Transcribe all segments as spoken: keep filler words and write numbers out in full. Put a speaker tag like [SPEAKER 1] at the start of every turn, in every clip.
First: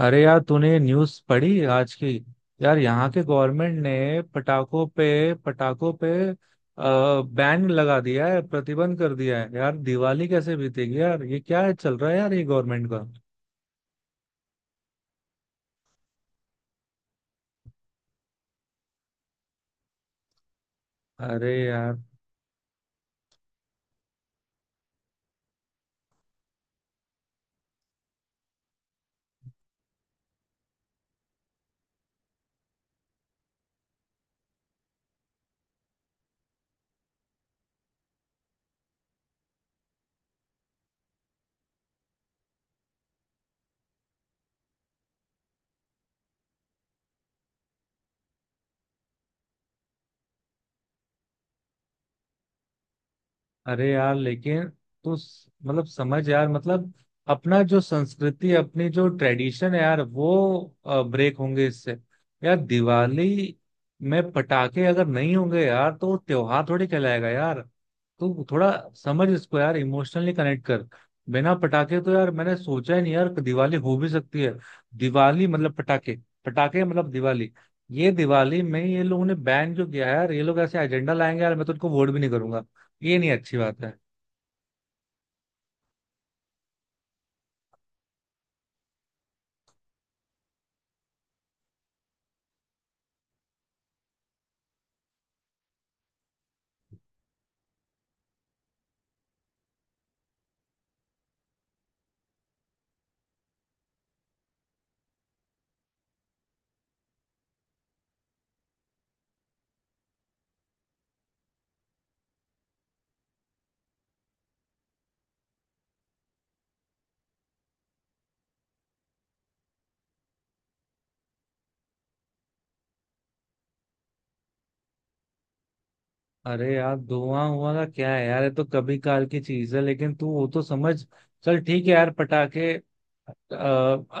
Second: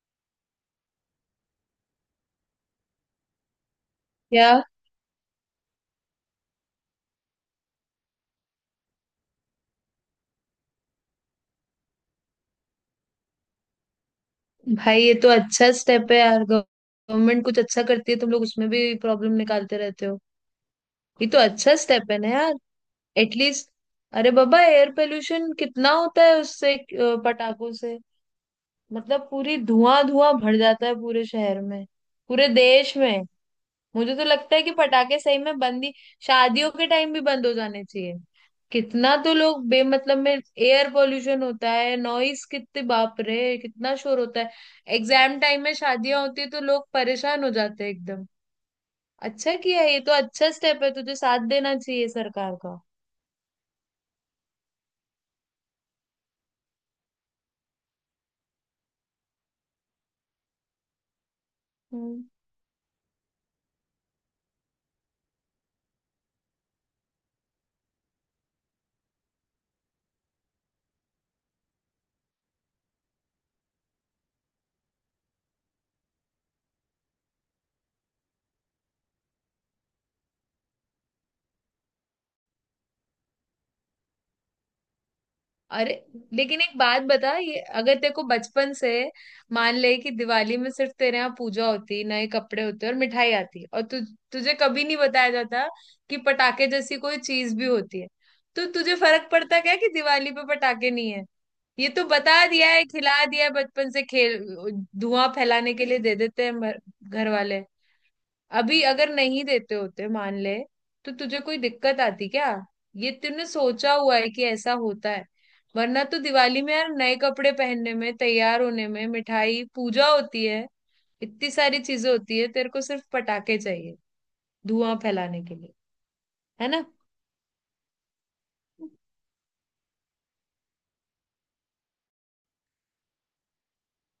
[SPEAKER 1] अरे यार तूने न्यूज़ पढ़ी आज की। यार यहाँ के गवर्नमेंट ने
[SPEAKER 2] क्या?
[SPEAKER 1] पटाखों पे पटाखों पे बैन लगा दिया है, प्रतिबंध कर दिया है यार। दिवाली कैसे बीतेगी यार? ये क्या है चल रहा है यार ये गवर्नमेंट का?
[SPEAKER 2] भाई, ये तो अच्छा स्टेप है यार। गवर्नमेंट कुछ अच्छा करती है तुम लोग उसमें भी प्रॉब्लम निकालते रहते हो। ये तो
[SPEAKER 1] अरे
[SPEAKER 2] अच्छा
[SPEAKER 1] यार,
[SPEAKER 2] स्टेप है ना यार, एटलीस्ट। अरे बाबा, एयर पोल्यूशन कितना होता है उससे, अ, पटाखों से। मतलब पूरी धुआं धुआं भर जाता है पूरे शहर में, पूरे देश में। मुझे तो लगता है कि पटाखे सही में बंद ही, शादियों के टाइम भी बंद हो जाने चाहिए। कितना तो लोग बेमतलब में एयर पोल्यूशन होता है, नॉइस कितने, बाप रे कितना शोर होता है। एग्जाम टाइम में शादियां होती है तो लोग परेशान हो जाते हैं एकदम। अच्छा किया, ये तो अच्छा स्टेप है, तुझे साथ देना चाहिए सरकार का।
[SPEAKER 1] अरे यार लेकिन तू स- मतलब समझ यार, मतलब अपना जो संस्कृति, अपनी जो ट्रेडिशन है यार वो ब्रेक होंगे इससे।
[SPEAKER 2] हम्म।
[SPEAKER 1] यार दिवाली में पटाखे अगर नहीं होंगे यार, तो वो त्योहार थोड़ी कहलाएगा यार। तू थोड़ा समझ इसको यार, इमोशनली कनेक्ट कर। बिना पटाखे तो यार मैंने सोचा ही नहीं यार कि दिवाली हो भी सकती है। दिवाली मतलब पटाखे, पटाखे मतलब दिवाली। ये दिवाली में ये लोगों ने बैन जो किया है यार, ये लोग ऐसे एजेंडा लाएंगे यार, मैं तो उनको वोट भी नहीं करूंगा। ये नहीं अच्छी बात है।
[SPEAKER 2] अरे लेकिन एक बात बता, ये अगर तेरे को बचपन से, मान ले कि दिवाली में सिर्फ तेरे यहाँ पूजा होती, नए कपड़े होते और मिठाई आती और तु, तुझे कभी नहीं बताया जाता कि पटाखे जैसी कोई चीज भी होती है, तो तुझे फर्क पड़ता क्या कि दिवाली पे पटाखे नहीं है? ये तो बता दिया है, खिला दिया है बचपन से खेल, धुआं फैलाने के लिए दे देते हैं मर- घर वाले। अभी अगर नहीं देते होते मान ले तो तुझे कोई दिक्कत आती क्या? ये तूने सोचा हुआ है कि ऐसा होता है। वरना तो दिवाली में यार नए कपड़े पहनने में, तैयार होने में, मिठाई, पूजा होती है, इतनी सारी चीजें होती है। तेरे को सिर्फ पटाखे चाहिए धुआं फैलाने के लिए। है
[SPEAKER 1] अरे
[SPEAKER 2] ना?
[SPEAKER 1] यार धुआं हुआ का क्या है यार, ये तो कभी काल की चीज है, लेकिन तू वो तो समझ। चल ठीक है यार पटाखे, अ,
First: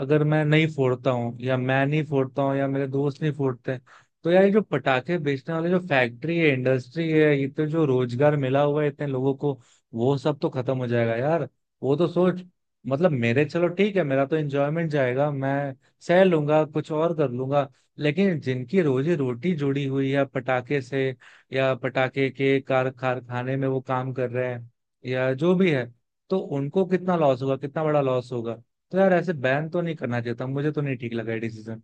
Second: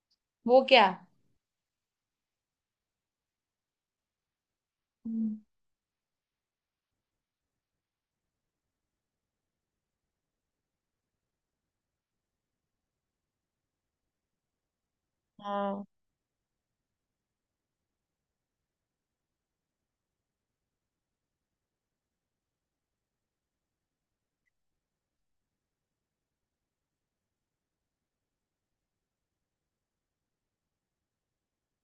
[SPEAKER 1] अगर मैं
[SPEAKER 2] वो
[SPEAKER 1] नहीं
[SPEAKER 2] क्या?
[SPEAKER 1] फोड़ता हूँ, या मैं नहीं फोड़ता हूँ, या मेरे दोस्त नहीं फोड़ते हैं, तो यार ये जो पटाखे
[SPEAKER 2] हम्म।
[SPEAKER 1] बेचने वाले जो फैक्ट्री है, इंडस्ट्री है, ये तो जो रोजगार मिला हुआ है इतने लोगों को, वो सब तो खत्म हो जाएगा यार। वो तो सोच। मतलब मेरे, चलो ठीक है, मेरा तो एंजॉयमेंट जाएगा, मैं
[SPEAKER 2] हाँ।
[SPEAKER 1] सह लूंगा, कुछ और कर लूंगा। लेकिन जिनकी रोजी रोटी जुड़ी हुई है पटाखे से, या पटाखे के कार कारखाने में वो काम कर रहे हैं, या जो भी है, तो उनको कितना लॉस होगा, कितना बड़ा लॉस होगा। तो यार ऐसे बैन तो नहीं करना चाहिए था, मुझे तो नहीं ठीक लगा ये डिसीजन।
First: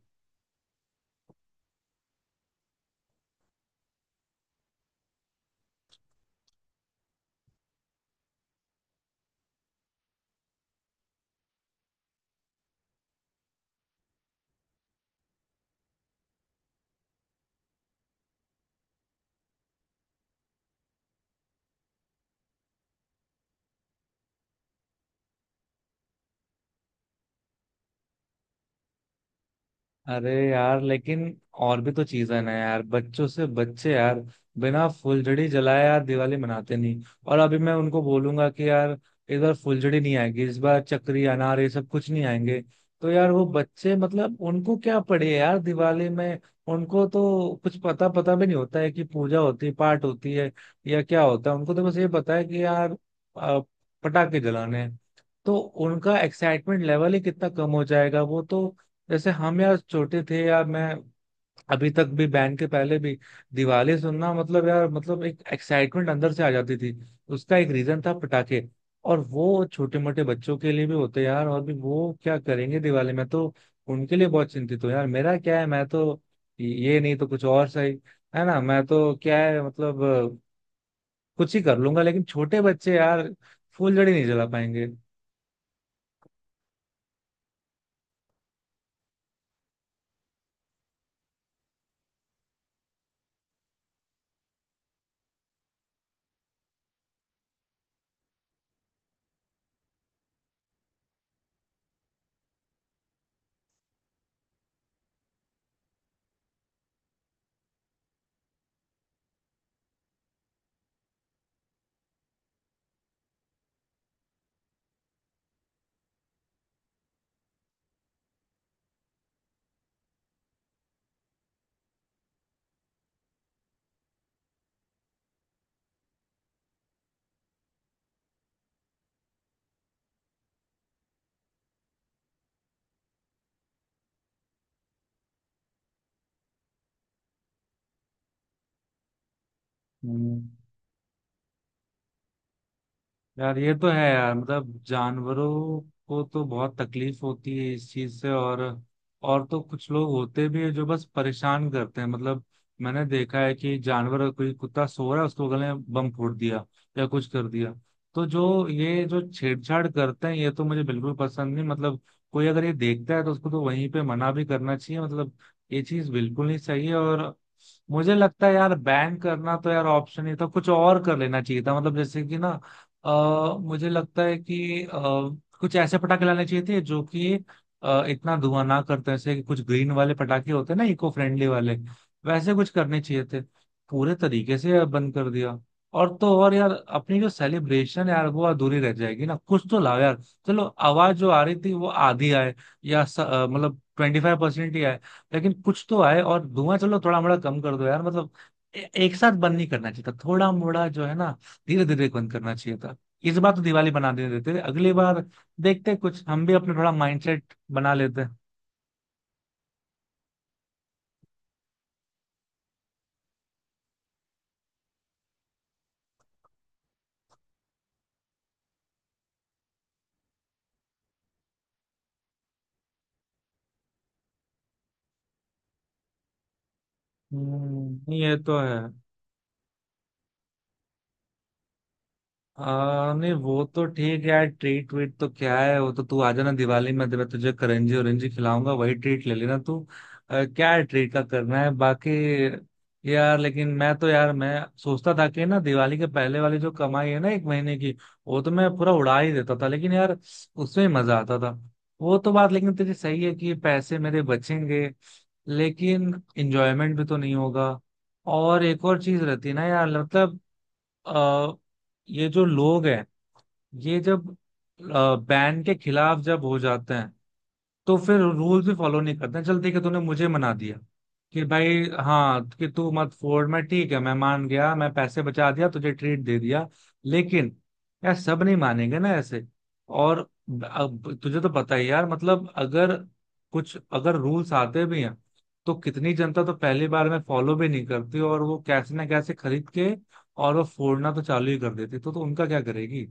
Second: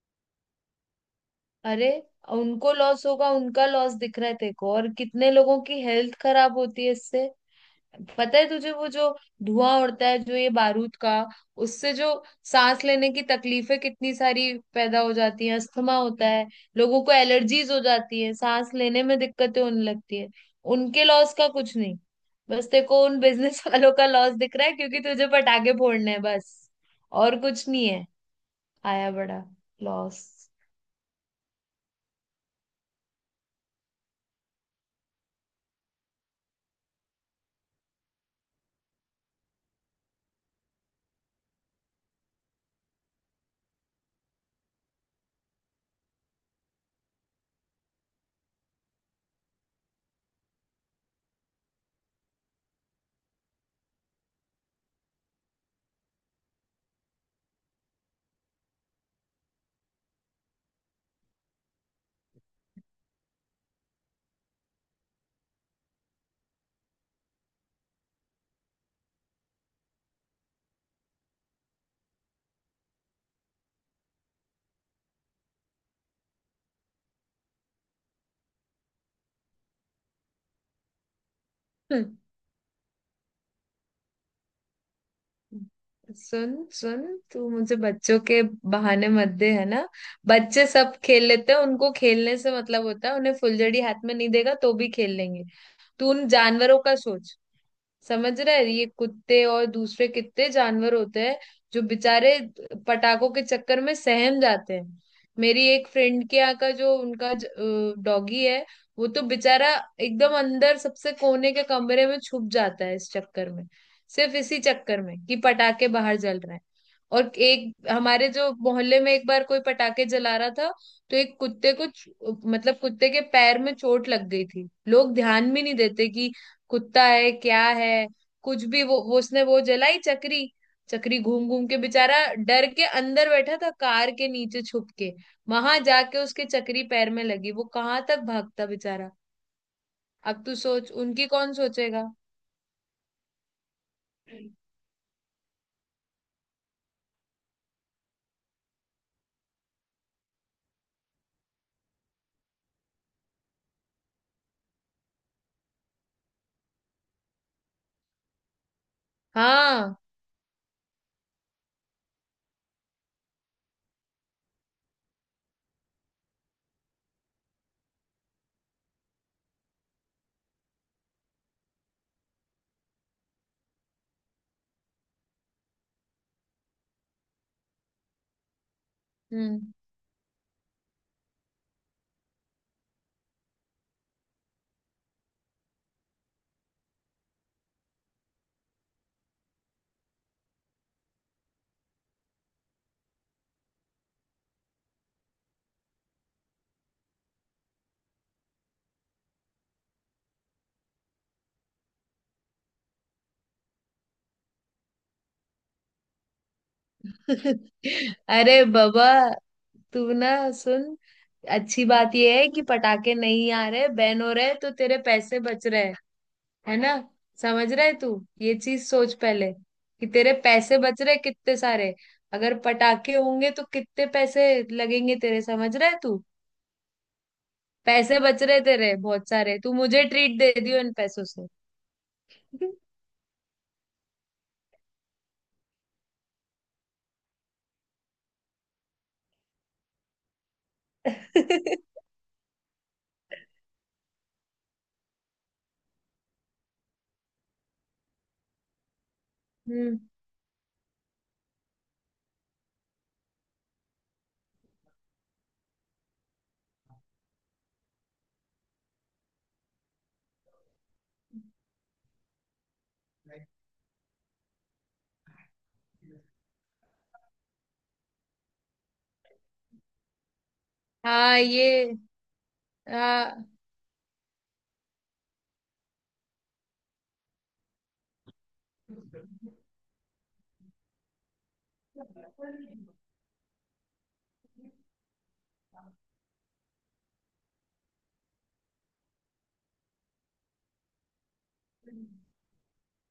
[SPEAKER 2] अरे, उनको लॉस होगा, उनका लॉस दिख रहा है तेरे को, और कितने लोगों की हेल्थ खराब होती है इससे, पता है तुझे? वो जो धुआं उड़ता है जो ये बारूद का, उससे जो सांस लेने की तकलीफें कितनी सारी पैदा हो जाती हैं, अस्थमा होता है लोगों को, एलर्जीज हो जाती है, सांस लेने में दिक्कतें होने लगती है। उनके लॉस का कुछ नहीं, बस तेरे को उन बिजनेस वालों का लॉस दिख रहा है क्योंकि तुझे पटाखे फोड़ने हैं, बस। और कुछ नहीं है। आया बड़ा लॉस।
[SPEAKER 1] अरे यार लेकिन और भी तो चीजें ना यार, बच्चों से बच्चे यार बिना फुलझड़ी जलाए यार दिवाली मनाते नहीं, और अभी मैं उनको बोलूंगा कि यार इस बार फुलझड़ी नहीं आएगी, इस बार चक्री अनार ये सब कुछ नहीं आएंगे, तो यार वो बच्चे, मतलब उनको क्या पड़े यार दिवाली में? उनको तो कुछ पता पता भी नहीं होता है कि पूजा होती है, पाठ होती है, या क्या होता है। उनको तो बस ये पता है कि यार अ, पटाखे जलाने हैं। तो उनका एक्साइटमेंट लेवल ही कितना कम हो जाएगा। वो तो जैसे हम यार छोटे थे यार, मैं अभी तक भी बैंड के पहले भी दिवाली सुनना मतलब यार, मतलब एक एक्साइटमेंट अंदर से आ जाती थी। उसका एक रीजन था पटाखे। और वो छोटे मोटे बच्चों के लिए भी होते यार, और भी वो क्या करेंगे दिवाली में तो। उनके लिए बहुत चिंतित हूँ यार, मेरा क्या है, मैं तो ये नहीं तो कुछ और सही, है ना। मैं तो, क्या है मतलब, कुछ ही कर लूंगा,
[SPEAKER 2] हम्म।
[SPEAKER 1] लेकिन छोटे बच्चे यार फुलझड़ी नहीं जला पाएंगे।
[SPEAKER 2] सुन, सुन, तू मुझे बच्चों के बहाने मत दे, है ना? बच्चे सब खेल लेते हैं, उनको खेलने से मतलब होता है, उन्हें फुलझड़ी हाथ में नहीं देगा तो भी खेल लेंगे। तू उन जानवरों का सोच। समझ रहे हैं? ये कुत्ते और दूसरे कितने जानवर होते हैं जो बेचारे पटाखों के चक्कर में सहम जाते हैं। मेरी एक फ्रेंड के यहाँ का जो उनका डॉगी है, वो तो बेचारा एकदम अंदर सबसे कोने के कमरे में छुप जाता है इस चक्कर में, सिर्फ इसी चक्कर में कि पटाखे बाहर जल रहे हैं। और एक हमारे जो मोहल्ले में एक बार कोई पटाखे जला रहा था, तो एक कुत्ते को च- मतलब कुत्ते के पैर में चोट लग गई थी। लोग ध्यान भी नहीं देते कि कुत्ता है क्या है कुछ भी, वो, वो उसने वो जलाई चक्री, चक्री घूम घूम के, बेचारा डर के अंदर बैठा था कार के नीचे छुप के, वहां जाके उसके चक्री पैर में लगी, वो कहाँ तक भागता बेचारा।
[SPEAKER 1] हम्म।
[SPEAKER 2] अब तू सोच, उनकी कौन सोचेगा।
[SPEAKER 1] यार ये तो है यार, मतलब जानवरों को तो बहुत तकलीफ होती है इस चीज से। और और तो कुछ लोग होते भी है जो बस परेशान करते हैं मतलब, मैंने देखा है कि जानवर, कोई कुत्ता सो रहा है, उसको गले में बम फोड़ दिया या कुछ कर दिया। तो जो ये जो छेड़छाड़
[SPEAKER 2] हाँ।
[SPEAKER 1] करते हैं, ये तो मुझे बिल्कुल पसंद नहीं मतलब। कोई अगर ये देखता है तो उसको तो वहीं पे मना भी करना चाहिए मतलब। ये चीज बिल्कुल नहीं सही है। और मुझे लगता है यार, बैन करना तो यार ऑप्शन ही था, कुछ और कर लेना चाहिए था, मतलब जैसे कि ना अ, मुझे लगता है कि अ, कुछ ऐसे पटाखे लाने चाहिए थे जो कि अ, इतना धुआं ना करते हैं। जैसे कि कुछ
[SPEAKER 2] हम्म।
[SPEAKER 1] ग्रीन वाले पटाखे होते हैं ना, इको फ्रेंडली वाले, वैसे कुछ करने चाहिए थे। पूरे तरीके से बंद कर दिया। और तो और यार अपनी जो सेलिब्रेशन यार, वो अधूरी रह जाएगी ना, कुछ तो लाओ यार। चलो आवाज जो आ रही थी वो आधी आए, या स- अ, मतलब ट्वेंटी फाइव परसेंट ही आए, लेकिन कुछ तो आए। और धुआं चलो थोड़ा मोड़ा कम कर दो यार, मतलब ए- एक साथ बंद नहीं करना चाहिए था, थोड़ा मोड़ा जो है ना, धीरे धीरे बंद करना चाहिए था। इस बार तो दिवाली बना दे देते थे, अगली बार देखते हैं, कुछ हम भी अपने थोड़ा माइंडसेट बना लेते हैं।
[SPEAKER 2] अरे बाबा, तू ना सुन, अच्छी बात यह है कि पटाखे नहीं आ रहे, बैन हो रहे, तो तेरे पैसे बच रहे हैं, है ना? समझ रहे तू? ये चीज सोच पहले, कि तेरे पैसे बच रहे कितने सारे। अगर पटाखे होंगे तो कितने पैसे लगेंगे तेरे, समझ रहे तू?
[SPEAKER 1] हम्म,
[SPEAKER 2] पैसे
[SPEAKER 1] ये
[SPEAKER 2] बच
[SPEAKER 1] तो
[SPEAKER 2] रहे
[SPEAKER 1] है।
[SPEAKER 2] तेरे बहुत सारे, तू मुझे ट्रीट दे दियो इन पैसों से।
[SPEAKER 1] आ, नहीं वो तो ठीक है यार, ट्रीट वीट तो क्या है, वो तो तू आ जाना दिवाली में, तो मैं तुझे करंजी औरंजी खिलाऊंगा, वही ट्रीट ले लेना तू। आ, क्या है ट्रीट का करना है बाकी। यार लेकिन मैं तो यार, मैं सोचता था कि ना दिवाली के पहले वाली जो कमाई है ना एक महीने की, वो तो मैं पूरा उड़ा ही देता था, लेकिन
[SPEAKER 2] हम्म।
[SPEAKER 1] यार उसमें ही मजा आता था। वो तो बात लेकिन तेरी सही है कि पैसे मेरे बचेंगे, लेकिन इंजॉयमेंट भी तो नहीं होगा। और एक और चीज रहती है ना यार, मतलब अ, ये जो लोग हैं, ये जब बैन के खिलाफ जब हो जाते हैं, तो फिर रूल्स भी फॉलो नहीं करते हैं। चल ठीक है, तूने मुझे मना दिया
[SPEAKER 2] हाँ
[SPEAKER 1] कि भाई,
[SPEAKER 2] ये,
[SPEAKER 1] हाँ, कि तू मत फोड़,
[SPEAKER 2] हाँ।
[SPEAKER 1] मैं ठीक है, मैं मान गया, मैं पैसे बचा दिया, तुझे ट्रीट दे दिया। लेकिन यार सब नहीं मानेंगे ना ऐसे। और अब तुझे तो पता ही यार, मतलब अगर कुछ अगर रूल्स आते भी हैं, तो कितनी जनता तो पहली बार में फॉलो भी नहीं करती, और वो कैसे ना कैसे खरीद के और वो फोड़ना तो चालू ही कर देती, तो, तो उनका क्या करेगी।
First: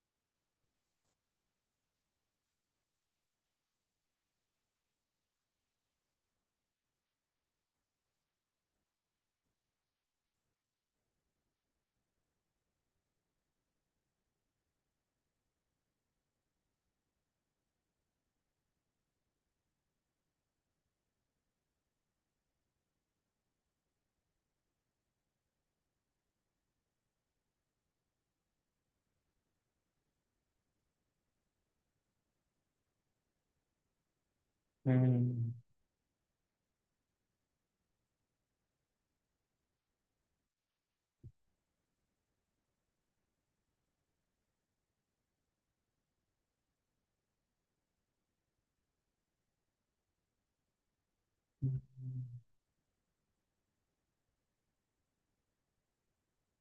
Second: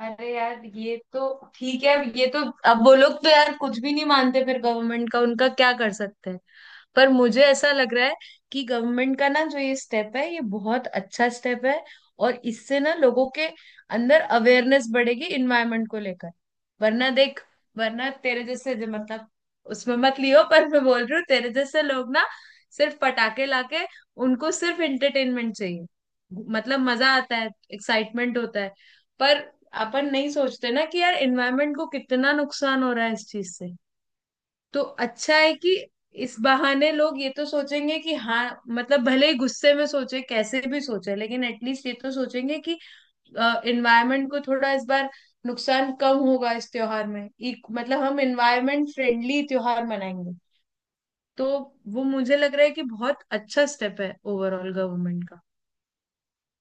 [SPEAKER 2] अरे यार, ये तो ठीक है। अब ये तो, अब वो लोग तो यार कुछ भी नहीं मानते फिर, गवर्नमेंट का उनका क्या कर सकते हैं। पर मुझे ऐसा लग रहा है कि गवर्नमेंट का ना जो ये स्टेप है ये बहुत अच्छा स्टेप है, और इससे ना लोगों के अंदर अवेयरनेस बढ़ेगी इन्वायरमेंट को लेकर। वरना देख, वरना तेरे जैसे जो मतलब, उसमें मत लियो पर मैं बोल रही हूँ, तेरे जैसे लोग ना सिर्फ पटाखे लाके, उनको सिर्फ एंटरटेनमेंट चाहिए। मतलब मजा आता है, एक्साइटमेंट होता है, पर अपन नहीं सोचते ना कि यार एनवायरनमेंट को कितना नुकसान हो रहा है इस चीज से। तो
[SPEAKER 1] हम्म
[SPEAKER 2] अच्छा
[SPEAKER 1] हम्म।
[SPEAKER 2] है कि इस बहाने लोग ये तो सोचेंगे कि हाँ, मतलब भले ही गुस्से में सोचे, कैसे भी सोचे, लेकिन एटलीस्ट ये तो सोचेंगे कि एनवायरनमेंट को थोड़ा इस बार नुकसान कम होगा इस त्योहार में, एक, मतलब हम एनवायरनमेंट फ्रेंडली त्योहार मनाएंगे। तो वो मुझे
[SPEAKER 1] हम्म।
[SPEAKER 2] लग रहा है कि बहुत अच्छा स्टेप है ओवरऑल गवर्नमेंट का।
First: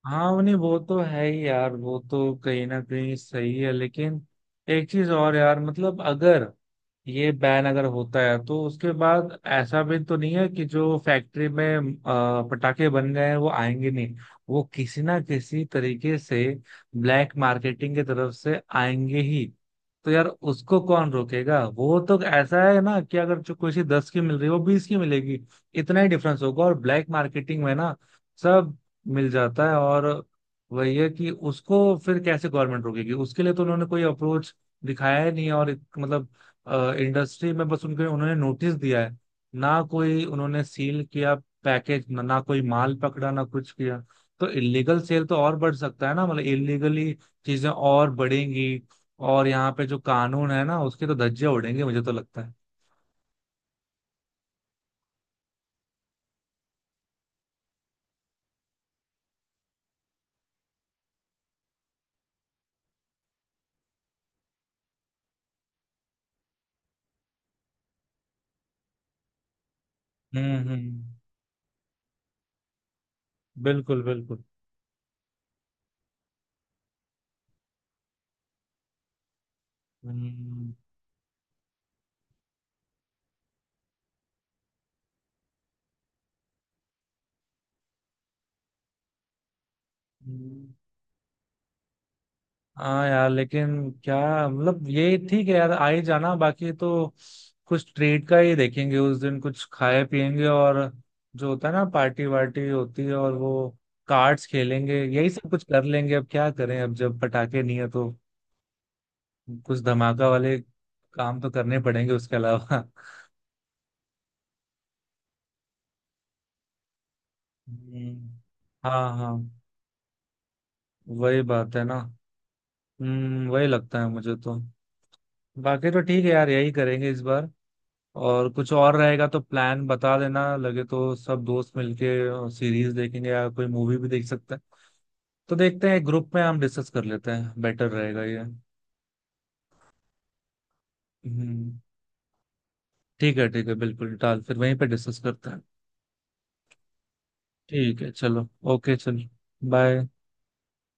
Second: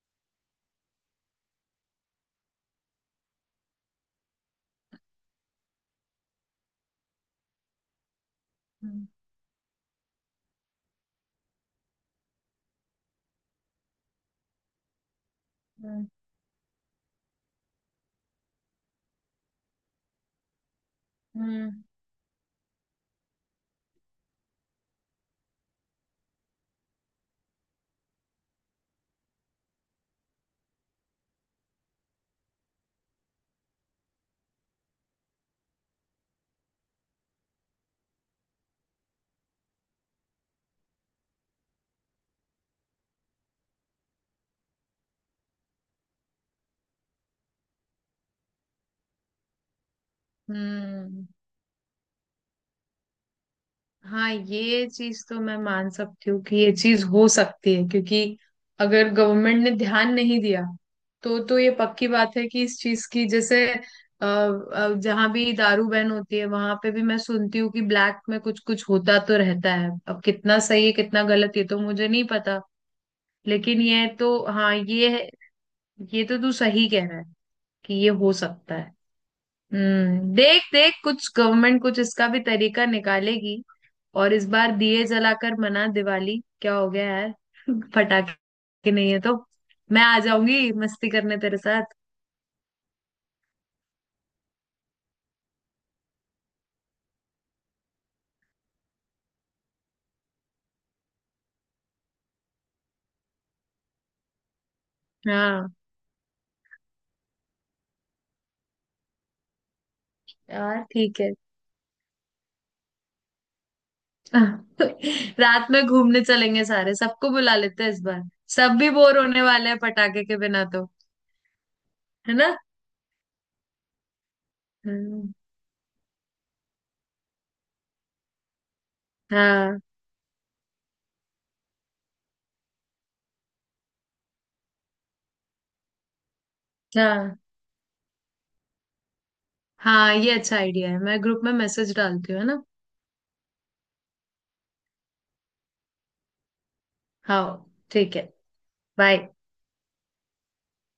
[SPEAKER 1] हाँ उन्हें, वो तो है ही यार, वो तो कहीं ना कहीं सही है, लेकिन एक चीज और यार मतलब, अगर ये बैन अगर होता है तो उसके
[SPEAKER 2] हम्म
[SPEAKER 1] बाद ऐसा भी तो नहीं है कि जो फैक्ट्री में अ, पटाखे बन गए हैं वो आएंगे नहीं। वो किसी ना किसी
[SPEAKER 2] हम्म
[SPEAKER 1] तरीके से ब्लैक मार्केटिंग की तरफ से आएंगे ही। तो यार उसको कौन रोकेगा?
[SPEAKER 2] हम्म
[SPEAKER 1] वो तो ऐसा है ना, कि अगर जो कोई चीज दस की मिल रही है वो बीस की मिलेगी, इतना ही डिफरेंस होगा। और ब्लैक मार्केटिंग में ना सब मिल जाता है। और वही है कि उसको फिर कैसे गवर्नमेंट रोकेगी? उसके लिए तो उन्होंने कोई अप्रोच दिखाया ही नहीं है। और इत- मतलब इंडस्ट्री में बस उनके, उन्होंने नोटिस दिया है, ना कोई उन्होंने सील किया पैकेज, ना, ना कोई माल पकड़ा, ना कुछ किया। तो इलीगल सेल तो और बढ़ सकता है ना, मतलब इलीगली चीजें और बढ़ेंगी। और यहाँ पे जो कानून है ना उसके तो
[SPEAKER 2] हम्म।
[SPEAKER 1] धज्जे उड़ेंगे, मुझे तो लगता है।
[SPEAKER 2] हाँ, ये चीज तो मैं मान सकती हूँ कि ये चीज हो सकती है, क्योंकि अगर गवर्नमेंट ने ध्यान नहीं दिया तो तो ये पक्की बात है कि इस चीज की, जैसे अ, अ, जहाँ भी दारू बैन होती है वहां पे भी मैं सुनती हूँ कि ब्लैक में कुछ कुछ होता तो रहता है। अब
[SPEAKER 1] हम्म
[SPEAKER 2] कितना सही है
[SPEAKER 1] हम्म।
[SPEAKER 2] कितना गलत ये तो मुझे नहीं पता, लेकिन
[SPEAKER 1] बिल्कुल
[SPEAKER 2] ये तो,
[SPEAKER 1] बिल्कुल।
[SPEAKER 2] हाँ ये है, ये तो तू सही कह रहा है कि ये हो सकता है। हम्म, देख
[SPEAKER 1] हम्म
[SPEAKER 2] देख, कुछ गवर्नमेंट कुछ इसका भी तरीका निकालेगी। और इस बार दिए जलाकर मना, दिवाली क्या हो गया यार। पटाखे नहीं है तो मैं आ
[SPEAKER 1] हम्म।
[SPEAKER 2] जाऊंगी मस्ती करने तेरे साथ।
[SPEAKER 1] हाँ यार लेकिन क्या, मतलब ये ठीक है यार, आ ही जाना, बाकी तो कुछ ट्रीट का ही देखेंगे उस दिन, कुछ खाए पिएंगे, और जो होता है ना पार्टी वार्टी होती है, और वो कार्ड्स खेलेंगे, यही सब कुछ
[SPEAKER 2] हाँ
[SPEAKER 1] कर लेंगे। अब क्या करें, अब जब पटाखे नहीं है तो कुछ धमाका वाले
[SPEAKER 2] यार ठीक है।
[SPEAKER 1] काम तो करने पड़ेंगे उसके अलावा।
[SPEAKER 2] रात में घूमने चलेंगे सारे, सबको बुला लेते हैं इस बार।
[SPEAKER 1] हम्म,
[SPEAKER 2] सब भी
[SPEAKER 1] हाँ
[SPEAKER 2] बोर होने
[SPEAKER 1] हाँ,
[SPEAKER 2] वाले हैं पटाखे के बिना तो।
[SPEAKER 1] वही बात है ना।
[SPEAKER 2] है ना?
[SPEAKER 1] हम्म, वही लगता है मुझे तो।
[SPEAKER 2] हम्म,
[SPEAKER 1] बाकी तो ठीक है यार, यही करेंगे इस बार। और कुछ और रहेगा तो
[SPEAKER 2] हाँ
[SPEAKER 1] प्लान बता देना, लगे तो सब दोस्त मिलके सीरीज देखेंगे या कोई मूवी भी देख सकते हैं। तो देखते हैं, ग्रुप में हम डिस्कस कर लेते
[SPEAKER 2] हाँ।
[SPEAKER 1] हैं, बेटर रहेगा ये।
[SPEAKER 2] हाँ ये अच्छा आइडिया है, मैं ग्रुप में
[SPEAKER 1] हम्म,
[SPEAKER 2] मैसेज डालती हूँ, है ना?
[SPEAKER 1] ठीक है ठीक है, बिल्कुल डाल, फिर वहीं पे डिस्कस करते हैं।
[SPEAKER 2] हाँ
[SPEAKER 1] ठीक है
[SPEAKER 2] ठीक है,
[SPEAKER 1] चलो। Okay
[SPEAKER 2] bye.
[SPEAKER 1] चलो। बाय।